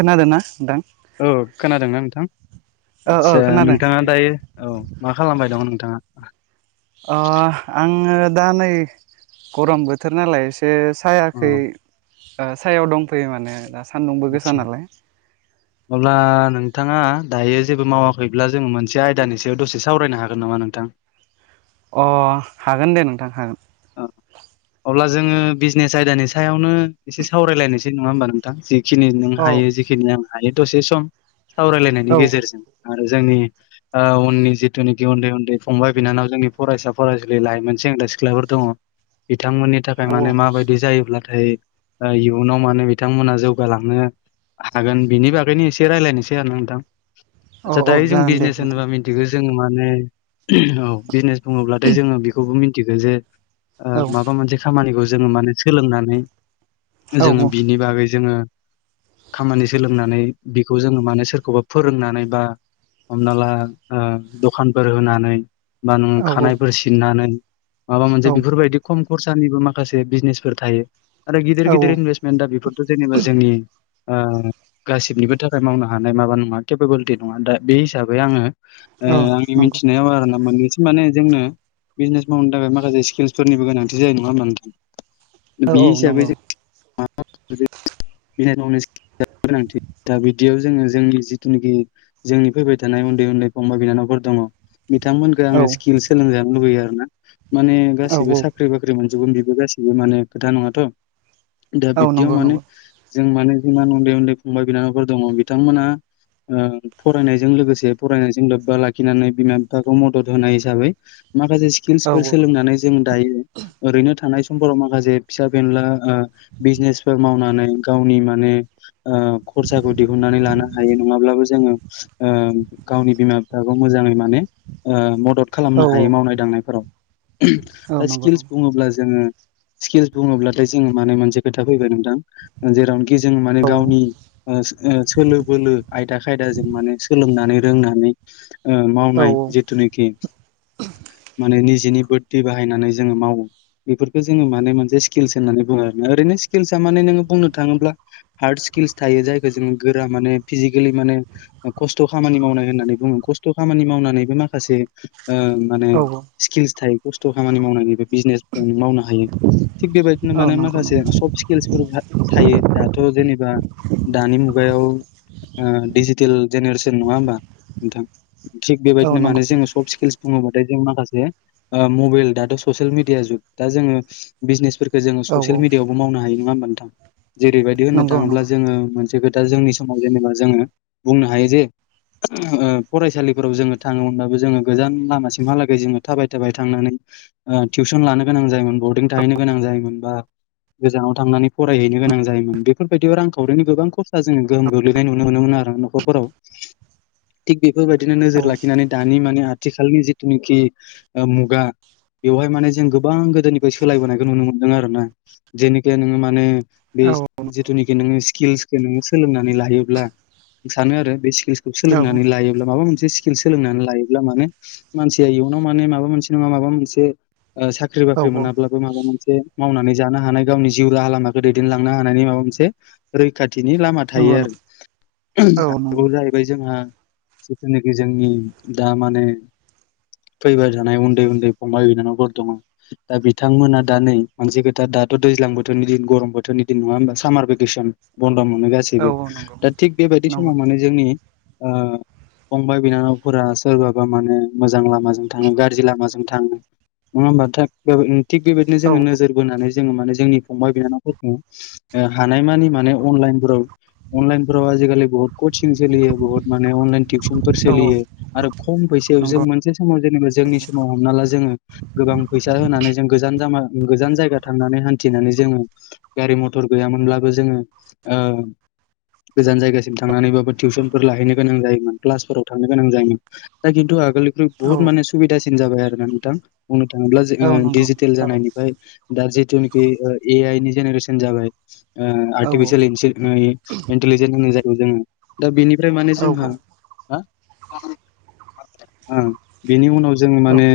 खोनादोंना नोंथां? औ। खोनादोंना नोंथां? ओ आदसा ओ खोनादों नोंथाङा दायो औ मा खालामबाय दङ नोंथाङा? ओ आङो दा नै गरम बोथोर नालाय ए से औ सायाखै ओ सायाव दंफैयो माने सान्दुंबो गोसा नालाय अब्ला नों थाङा दायो जेबो मावाखैब्ला जोङो मोनसे आयदानि सायाव दसे सावरायनो हागोन नामा नोंथां? अ हागोन दे नोंथां हागोन। औ। अब्ला जोङो बिजनेस आयदानि सायावनो एसे सावरायलायनोसै नङा होमबा नोंथां जि खिनि नों औ हायो जिखिनि आं हायो दसे सम सावरायलायनायनि औ गेजेरजों जोंनि ओ उननि जिथुनोखि उन्दै उन्दै फंबाय बिनानाव जोंनि फरायसा-फरायसुलि लाइमोनसिम दा सिख्लाफोर दङ बिथांमोननि थाखाय औ माने माबायदि जायोब्ला नाथाय इयुनाव माने बिथांमोना जौगालांनो हागोन बिनि बागैनो एसे रायज्लायनोसै आरो नोंथां औ आदसा औ दायो जों जागोन दे बिजनेस नोंथां होनोबा मिथिगौ जोङो माने औ बिजनेस बुङोब्लाथाय जोङो बेखौबो मिथिगो जे ओ औ माबा मोनसे खामानिखौ जोङो माने सोलोंनानै औ जोङो बिनि बागै जोङो खामानि सोलोंनानै बेखौ जोङो माने सोरखौबा फोरोंनानै बा हमना ला ओ दखानफोर होनानै बा नोङो खानायाइफोर सिननानै माबा मोनसे बेफोरबायदि खम खरसानिबो माखासे बिजनेसफोर थायो। आरो गिदिर औ गिदिर इनभेस्टमेन्ट दा बेफोरथ' जेनेबा जोंनि ओ गासिबनिबो थाखाय मावनो हानाय माबा नङा केपाबलिटि नङा दा बे हिसाबै आङो ओ औ आंनि नंगौ मिथिनायाव आरोना मोननैसिम माने जोंनो बिजनेस मावनो थाखाय मा खासे स्किल्सफोरनिबो गोनांथि जायो नङा होनबा नों औ बे औ हिसाबै नंगौ जों [unintelligible] [unintelligible] गोनांथि दा बिदियाव जोङो जोंनि जिथुनाखि जोंनि फैबाय थानाय उन्दै उन्दै फंबाय बिनानावफोर दङ बिथांमोनखौ औ आङो स्किल सोलोंजानो लुबैयो आरोना माने गासिबो औ साख्रि बाख्रि मोन जोबगोन बेबो गासिबो माने खोथा नङाथ' दा औ बिब्दियाव नंगौ माने नंगौ जों माने जिमान उन्दै उन्दै फंबाय बिनानावफोर दङ बिथांमोना ओ फरायनायजों लोगोसे फरायनायजों लोब्बा लाखिनानै बिमा बिफाखौ मदद होनाय हिसाबै माखासे सि औ फोर सोलोंनानै जों दायो ओरैनो थानाय समफोराव माखासे फिसा फेनला ओ बिजनेस फोर मावनानै गावनि माने ओ खरसाखौ दिहुननानै लानो हायो नङाब्लाबो जोङो ओ गावनि बिमा बिफाखौ मोजाङै माने ओ मदद औ खालामनो हायो मावनाय दांनायफोराव दा नंगौ नंगौ स्किल्स बुङोब्ला जोङो स्किलस बुङोब्लाथाय जोङो माने मोनसे खोथा फैबाय नों थां ओ जेरावनोखि जों माने औ गावनि ओ सो ओ सोलो बोलो आयदा खायदा जों माने सोलोंनानै रोंनानै ओ औ मावनाय जेथुनाखि माने नि जिनि बोद्दि बाहायनानै जोङो मावो। बेफोरखो जोङो माने मोनसे स्किल्स होननानै बुङो आरोना ओरैनो स्किल्सा माने नोङो बुंनो थाङोब्ला हारस किल्स थायो जायखो जोङो गोरा माने फिजिकेलि माने खस्थ' खामानि मावनाय होननानै बुङो खस्थ' खाम मानि मावनानैबो माखासे ओ माने औ स्किल्स थायो खस्थ' खामानि मावनानैबो बिजनेस बो मावनो हायो थिग बेबायदिनो औ माने नंगौ नंगौ माखासे सफ स्किल्सफोरबो थायो दाथ' जेनेबा दानि मुगायाव ओ डिजिटेल जेनेरेसोन नङा होमबा नोंथां थिग औ बेबायदिनो नंगौ माने जोङो सफ स्किल्स बुङोबाथाय जों माखासे ओ मबेल दाथ' स'सेल मिडिया जुग दा जोङो बिजनेसफोर जोङो औ ससेल मिडियावबो मावनो हायो नङा होमबा नोंथां जेरैबायदि होननो नंगौ थाङोब्ला जोङो नंगौ मोनसे दा जोंनि समाव जेनेबा जोङो बुंनो हायो जे ओ फरायसालिफोराव जोङो थाङोमोनबाबो जोङो गोजान लामासिमहालागै जोङो थाबाय थाबाय थांनानै ओ टिउसन लानो गोनां जायोमोन बर्दिं थाहैनो गोनां जायोमोन बा गोजानाव थांनानै फरायहैनो गोनां जायोमोन बेफोरबायदियाव रांखावरिनि गोबां खरसा जोङो गोहोम गोग्लैनाय नुनो मोनोमोन आ रो न'खरफोराव थिग बे फोरबादिनो नोजोर औ लाखिनानै दानि माने आथिखालनि जिथुनेखि ओ मुगा बेवहाय माने जों गोबां गोदोनिफ्राय सोलायबोनायखौ नुनो मोनदों आरो ना जेनेखे नोङो माने बे औ जिथुनेखि नोङो स्किल्सखो नोङो सोलोंनानै लायोब्ला सानो आरो बे सि किल्स सोलोंनानै लायोब्ला माबा मोनसे स्किल सोलोंनानै लायोब्ला माने मानसिया इयुन नाव माने माबा मोनसे नङा माबा मोनसे ओ साख्रि औ बाख्रि मोनाब्लाबो माबा मोन से मावनानै जानो हानाय गावनि जिउ राहा लामाखो दैदेनलांनो हानायनि माबा मोनसे रैखा थिनि लामा नंगौ थायो आरो औ नंगौ आरोबाव जाहैबाय जोंहा जिथुनेखि जोंनि दा माने फैबाय थानाय उन्दै उन्दै फंबाय बिनानावफोर दङ दा बिथांमोना दा नै मोनसे खोथा दाथ' दैज्लां बोथोरनि दिन गरम बोथोरनि दिन नङा होमबा सामार भेकेसन बन द मोनो औ गासैबो नंगौ दा थिग बेबायदि नंगौ समाव माने जोंनि ओ फंबाय बिनानावफोरा सोरबाबा माने मोजां लामाजों थाङो गारजि लामाजों थाङो नङाबा नोंथां बेब ओ थिग बेबायदिनो औ जोङो नोजोर बोनानै जोङो माने जोंनि फंबाय बिनानावफोरखो ओ हानायमानि माने अनलाइनफोराव अनलाइनफोराव आजिखालि बुहुत कचिं जोलियो बुहुत मा ने अनलाइन टिपसनफोर औ सोलियो आरो खम फैसायाव जों नंगौ मोनसे समाव जेनेबा जोंनि समाव हमना ला जोङो गोबां फैसा होनानै जों गोजान जामा गोजान जायगा थांनानै हान्थिनानै जोङो गारि मथर गैयामोनब्लाबो जोङो ओ गोजान जायगासिम थांनानैबाबो टिउसन फोर लाहैनो गोनां जायोमोन क्लास फोराव थांनो गोनां जायोमोन दा किनतु आगोलनिख्रुइ औ बुहुत माने सुबिदासि जाबाय आरो ना नोंथां बुंनो थाङोब्ला जो औ ओ नंगौ डिजिटेल जाबाय जानायनिफ्राय दा जि जेनेखि ओ ए आइनि जेनेरेसोन जाबाय। ओ औ आर्टिफिसियेल इन्टेलिजेन् होननाय जायो जोङो दा बिनि फ्राय माने औ जोंहा हा आ बेनि उनाव जोङो औ माने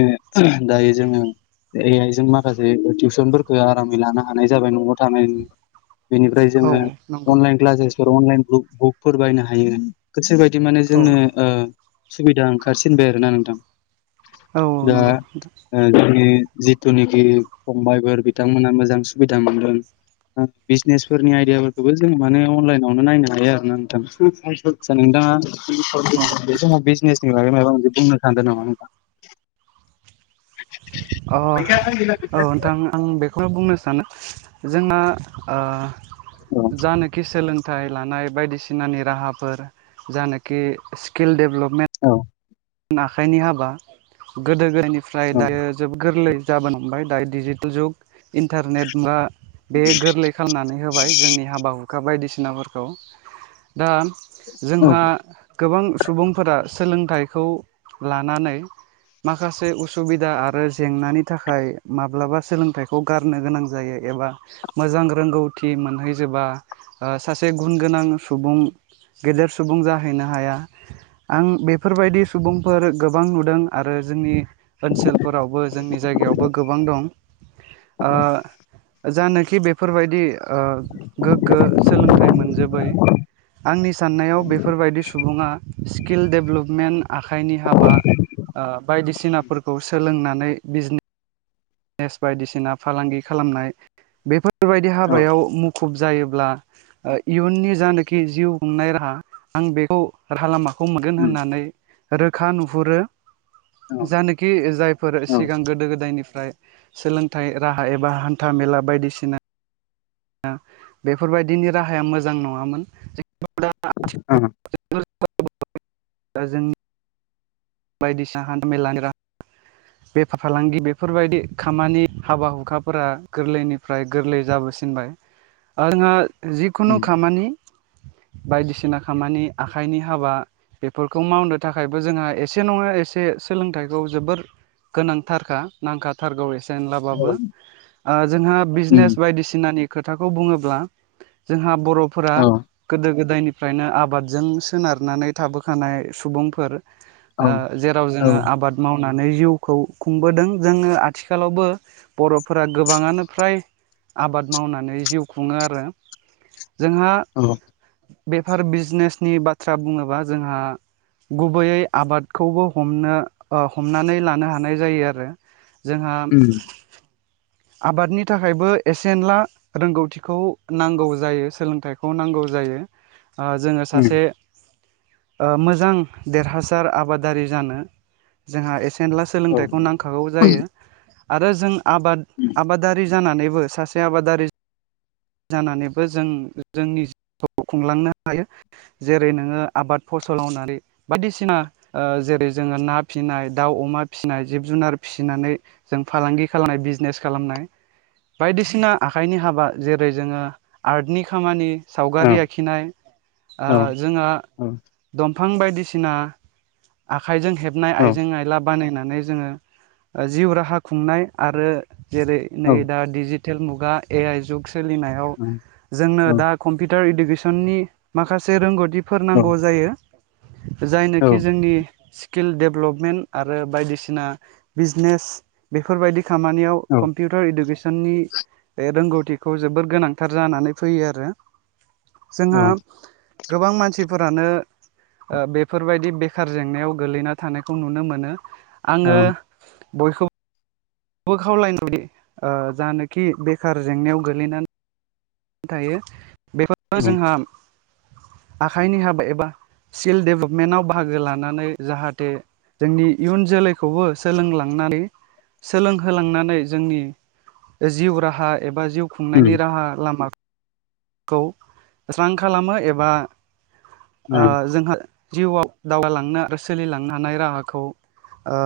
दायो जोङो आइजों माखासे टिउसनफोरखौ आरामै लानो हानाय जाबाय न'आव थानाय नी बेनिफ्राय औ जोङो नंगौ अनलाइन क्लासेसफोर अनलाइन बुकफोर बायनो हायो गोसो बिदि माने औ जोंनो ओ सुबिदा ओंखारसिनबाय आरो ना नोंथां‌। औ दा नंगौ ओ जोंनि जिथुनाखि फंबबायफोर बिथांमोना मोजां सुबिदा मोनदों‌ बिजनेसफोरनि आइदायाफोरखौबो जोङो माने अनलाइनावनो नायनो हायो आरोना नोंथां सा नोंथाङा नंगौ बे समाव बिजनेस नि बागै मायबा मीनसे बुंनो सानदों नामा? नोंथां अ औ नोंथां आं बेखौनो बुंनो सानो। औ [inaudible] फिथाइ लानाय बायदिसिनानि राहाफोर जानोखि स्किल डेभेलपमेन्ट औ आखाइनि हाबा गोदो गोदायनिफ्राय औ दायो जोबोद गोरलै गाबोन हमबाय दायो डिजिटेल जुग इन्टारनेट बा बे गोरलै खालामनानै होबाय जोंनि हाबा हुखा बायदिसिनाफोरखौ। दा औ जोंहा गोबां सुबुंफोरा सोलोंथाइ खौ लानानै माखासे उसुबिदा आरो जेंनानि थाखाय माब्लाबा सोलोंथाइखौ गारनो गोनां जायै। [inaudible] गेदेर सुबुं जाहैनो हाया आं बेफोरबायदि सुबुंफोर गोबां नुदों आरो जोंनि ओनसोलफोरावबो जोंनि जायगायावबो गोबां दं ओ जानो खि बेफोरबायदि ओ गोग्गो सोलोंथाइ मोनजोबै आंनि साननायाव बेफोरबायदि सुबुङा स्किल दडेभलपमेन्ट आखाइनि हाबा ओ बायदिसिनाफोरखौ सोलोंनानै बिजनेस बिजनेस बायदिसिना फालांगि खालामनाय बेफोरबायदि औ हाबायाव मुखुब जायोब्ला ओ इयुननि जानोखि जिउ खुंनाय राहा आं बेखौ राहा लामा हम मोनगोन होननानै रोखा नुहुरो। औ जानोखि जायफोर औ ओ सिगां गोदो गोदायनिफ्राय सोलोंथाइ राहा एबा हान्था मेला बायदिसिना। ओ बेफोरबायदिनि राहाया मोजां नङामोन जि बा। हूम गोन होनानै रोखा नुहुरो । दा जोंनि। बायदिसिना हान्था मेलानि राहा बेफार फालांगि बेफोरबायदि खामानि हाबा हुखाफोरा गोरलैनिफ्राय गोरलै जाबोसिनो। बाय आंहा जिखुनु उम खामानि बायदिसिना खामानि आखाइनि हाबा । बेफोरखौ मावनो थाखायबो जोंहा एसे नङा एसे सोलोंथाइखौ जोबोर [inaudible] औ बाय उम आंहा जिखुनु औ खामानि [inaudible] औ [inaudible] औ [unintelligible] [unintelligible] [unintelligible] फ्राय नो आंबादि जों सोनार नानै थाबो खानाय औ सुबुंफोर, फ्राय नो आबाद जों सोनार नानै थाबो खानाय सुबुंफोर, खौ खुंबोदों जोंनो आथिखालावबो बर फीरा गोबांआनो फ्राय आबाद मावनानै जिव खुंओ आरो जोंहा,, बेफार बिजिनेसनि बाथ्रा बुंनोब्ला जोंहा,, बेफार बिजिनेसनि बाथ्रा बुंनोब्ला उम जोंहा ओ मोजां देरहासार आबादारि जानो जोंहा एसेनला औ सोलोंथाइखौ उम, नांखागौ जायो आरो जों आबाद आबारि जानानैबो सासे आबादारि जानानैबो जों जोंनि खुंलांनो हायो जेरै नोङो आबाद फसलावनानै बायदिसिना ओ जेरै जोङो ना फिसिनाय दाउ अमा फिसिनाय जिब जुनार फिसिनानै जों फालांगि खालामनाय बिजने खालाम नाय बायदिसिना आखाइनि हाबा जेरै जोङो आर्टनि खामानि औ सावगारि आखिनाय ओ औ औ जोंहा फां बायदिसिना आखाइजों हेबनाय औ आइजें आइला बानायनाय नै जोङो जिउ राहा खुंनाय आरो जेरै औ नै दा दि थेल मुगा ए आइ जुग सोलिनायाव जोंनो औ दा कम्पिउटार इडु सननि माखासे रोंगौथिफोर औ नांगौ जायो औ जायनोखि जोंनि स्किल डेभेलपमेन्ट आरो बायदिसिना बिजनेस बेफोरबायदि खामानियाव कम्पिउटार इडुकेसननि रोंगौ खौ जोबोर गोनांथार जानानै फैयो आरो औ जोंहा गोबां मानसिफोरानो ओ बेफोरबायदि बेखार जेंनायाव गोलैना थानायखौ नुनो मोनो आङो औ बयखौ बो खावलायोदि ओ जानोखि बेखार जेंनायाव गोग्लैनानै थायो बेफोर उम, जोंहा आखाइनि हाबा एबा स्किल डेभेलपमेन्टआव बाहागो लानानै जाहाथे जोंनि इयुन जोलैखौबो सोलोंलांनानै सोलोंहोलांनानै जोंनि जिउ राहा एबा जिउ खुंनायनि राहा लामा खौ स्रां खालामो एबा ओ जोंहा जिउआव दावगालांनो आरो सोलिलांनो हानाय राहाखौ ओ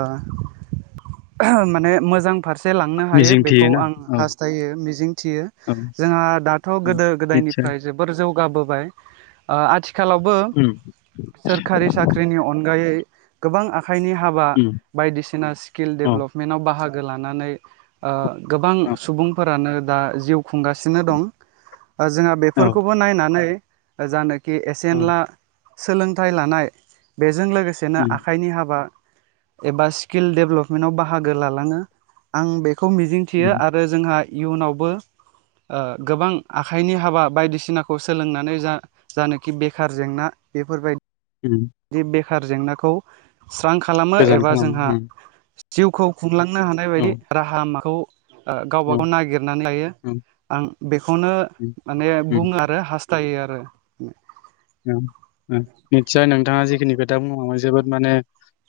माने मोजां फार से लांनो हायो मिजिं बेखौ थियोना आं औ हास्थायो मिजिं थियो औ जोंहा दाथ' औ गोदो निसय गोदनिफ्राय जोबोर जौगाबोबाय ओ आथि खालावबो औ सोरखारि साख्रिनि अनगायै गोबां आ आखाइनि हाबा औ बायदिसिना स्किल डेभ्लपमेन्टाव बाहागो लानानै ओ गोबां सुबुंफोरानो दा जिउ खुंगासिनो दं जोंहा बेफोरखौबो नायनानै जानोखि उम एसेनला सोलोंथाइ लानाय बेजों लोगोसेनो उम आखाइनि हाबा एबा स्किल डेभेलपमेन्टआव बाहागो लालाङो आं बे खौ मिजिंथियो आरो जोंहा इयुनावबो ओ गोबां आखाइनि हाबा बायदिसिनाखौ सोलोंनानै जा जानोखि बेखार जेंना बेफोरबा उम खार जेंनाखौ स्रां खालामो गोजान एबा जोंहा खालामो जिउखौ खुंलांनो हानाय उम बायदि राहा माखौ ओ औ गावबागाव नागिरनानै लायो औ आं बेखौनो माने बुङो आरो हास थायो आरो उम उम निसय नोंथाङा जिखिनि खोथा बुलांबाय जोबोद माने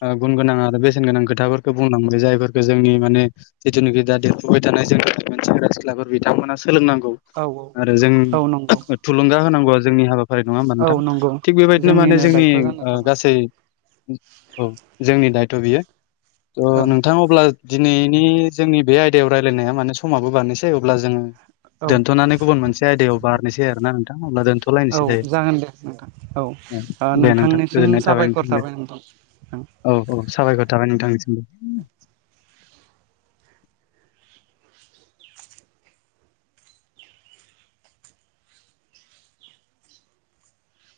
ओ गुन गोनां आरो बेसेन गोनां खोथाफोरखौ बुंलांबाय जायफोरखौ जोंनि माने जिथुनाखि दा देरफुबाय थानाय सेंग्रा सिख्लाफोर बिथांमोना सोलोंनांगौ औ आरो जों औ नंगौ थुलुंगा होनांगौआ जोंनि हाबाफारि न औ थां नंगौ थिग बेबायदिनो माने जोंनिनो जोंनि दायथ' जाना ओ थाबाय गासै औ जोंनि दायथ' बियो औ थ' नोंथां अब्ला दिनैनि जोंनि बे आयदायाव रायज्लायनाया माने समाबो बारनोसै अब्ला जोङो औ दोन्थ'नानै गुबुन मोनसे आयदायाव बारनोसै आरोना नोंथां अब्ला औ दोनथ'लायनोसै दायो। दे जागोन नोंथां औ दे नोंथां नोंथांनिसिम गोजोननाय नोंथां साबायखर दे थाबाय नोंथां। औ औ साबायखर थाबाय नोंथांनिसिमबो।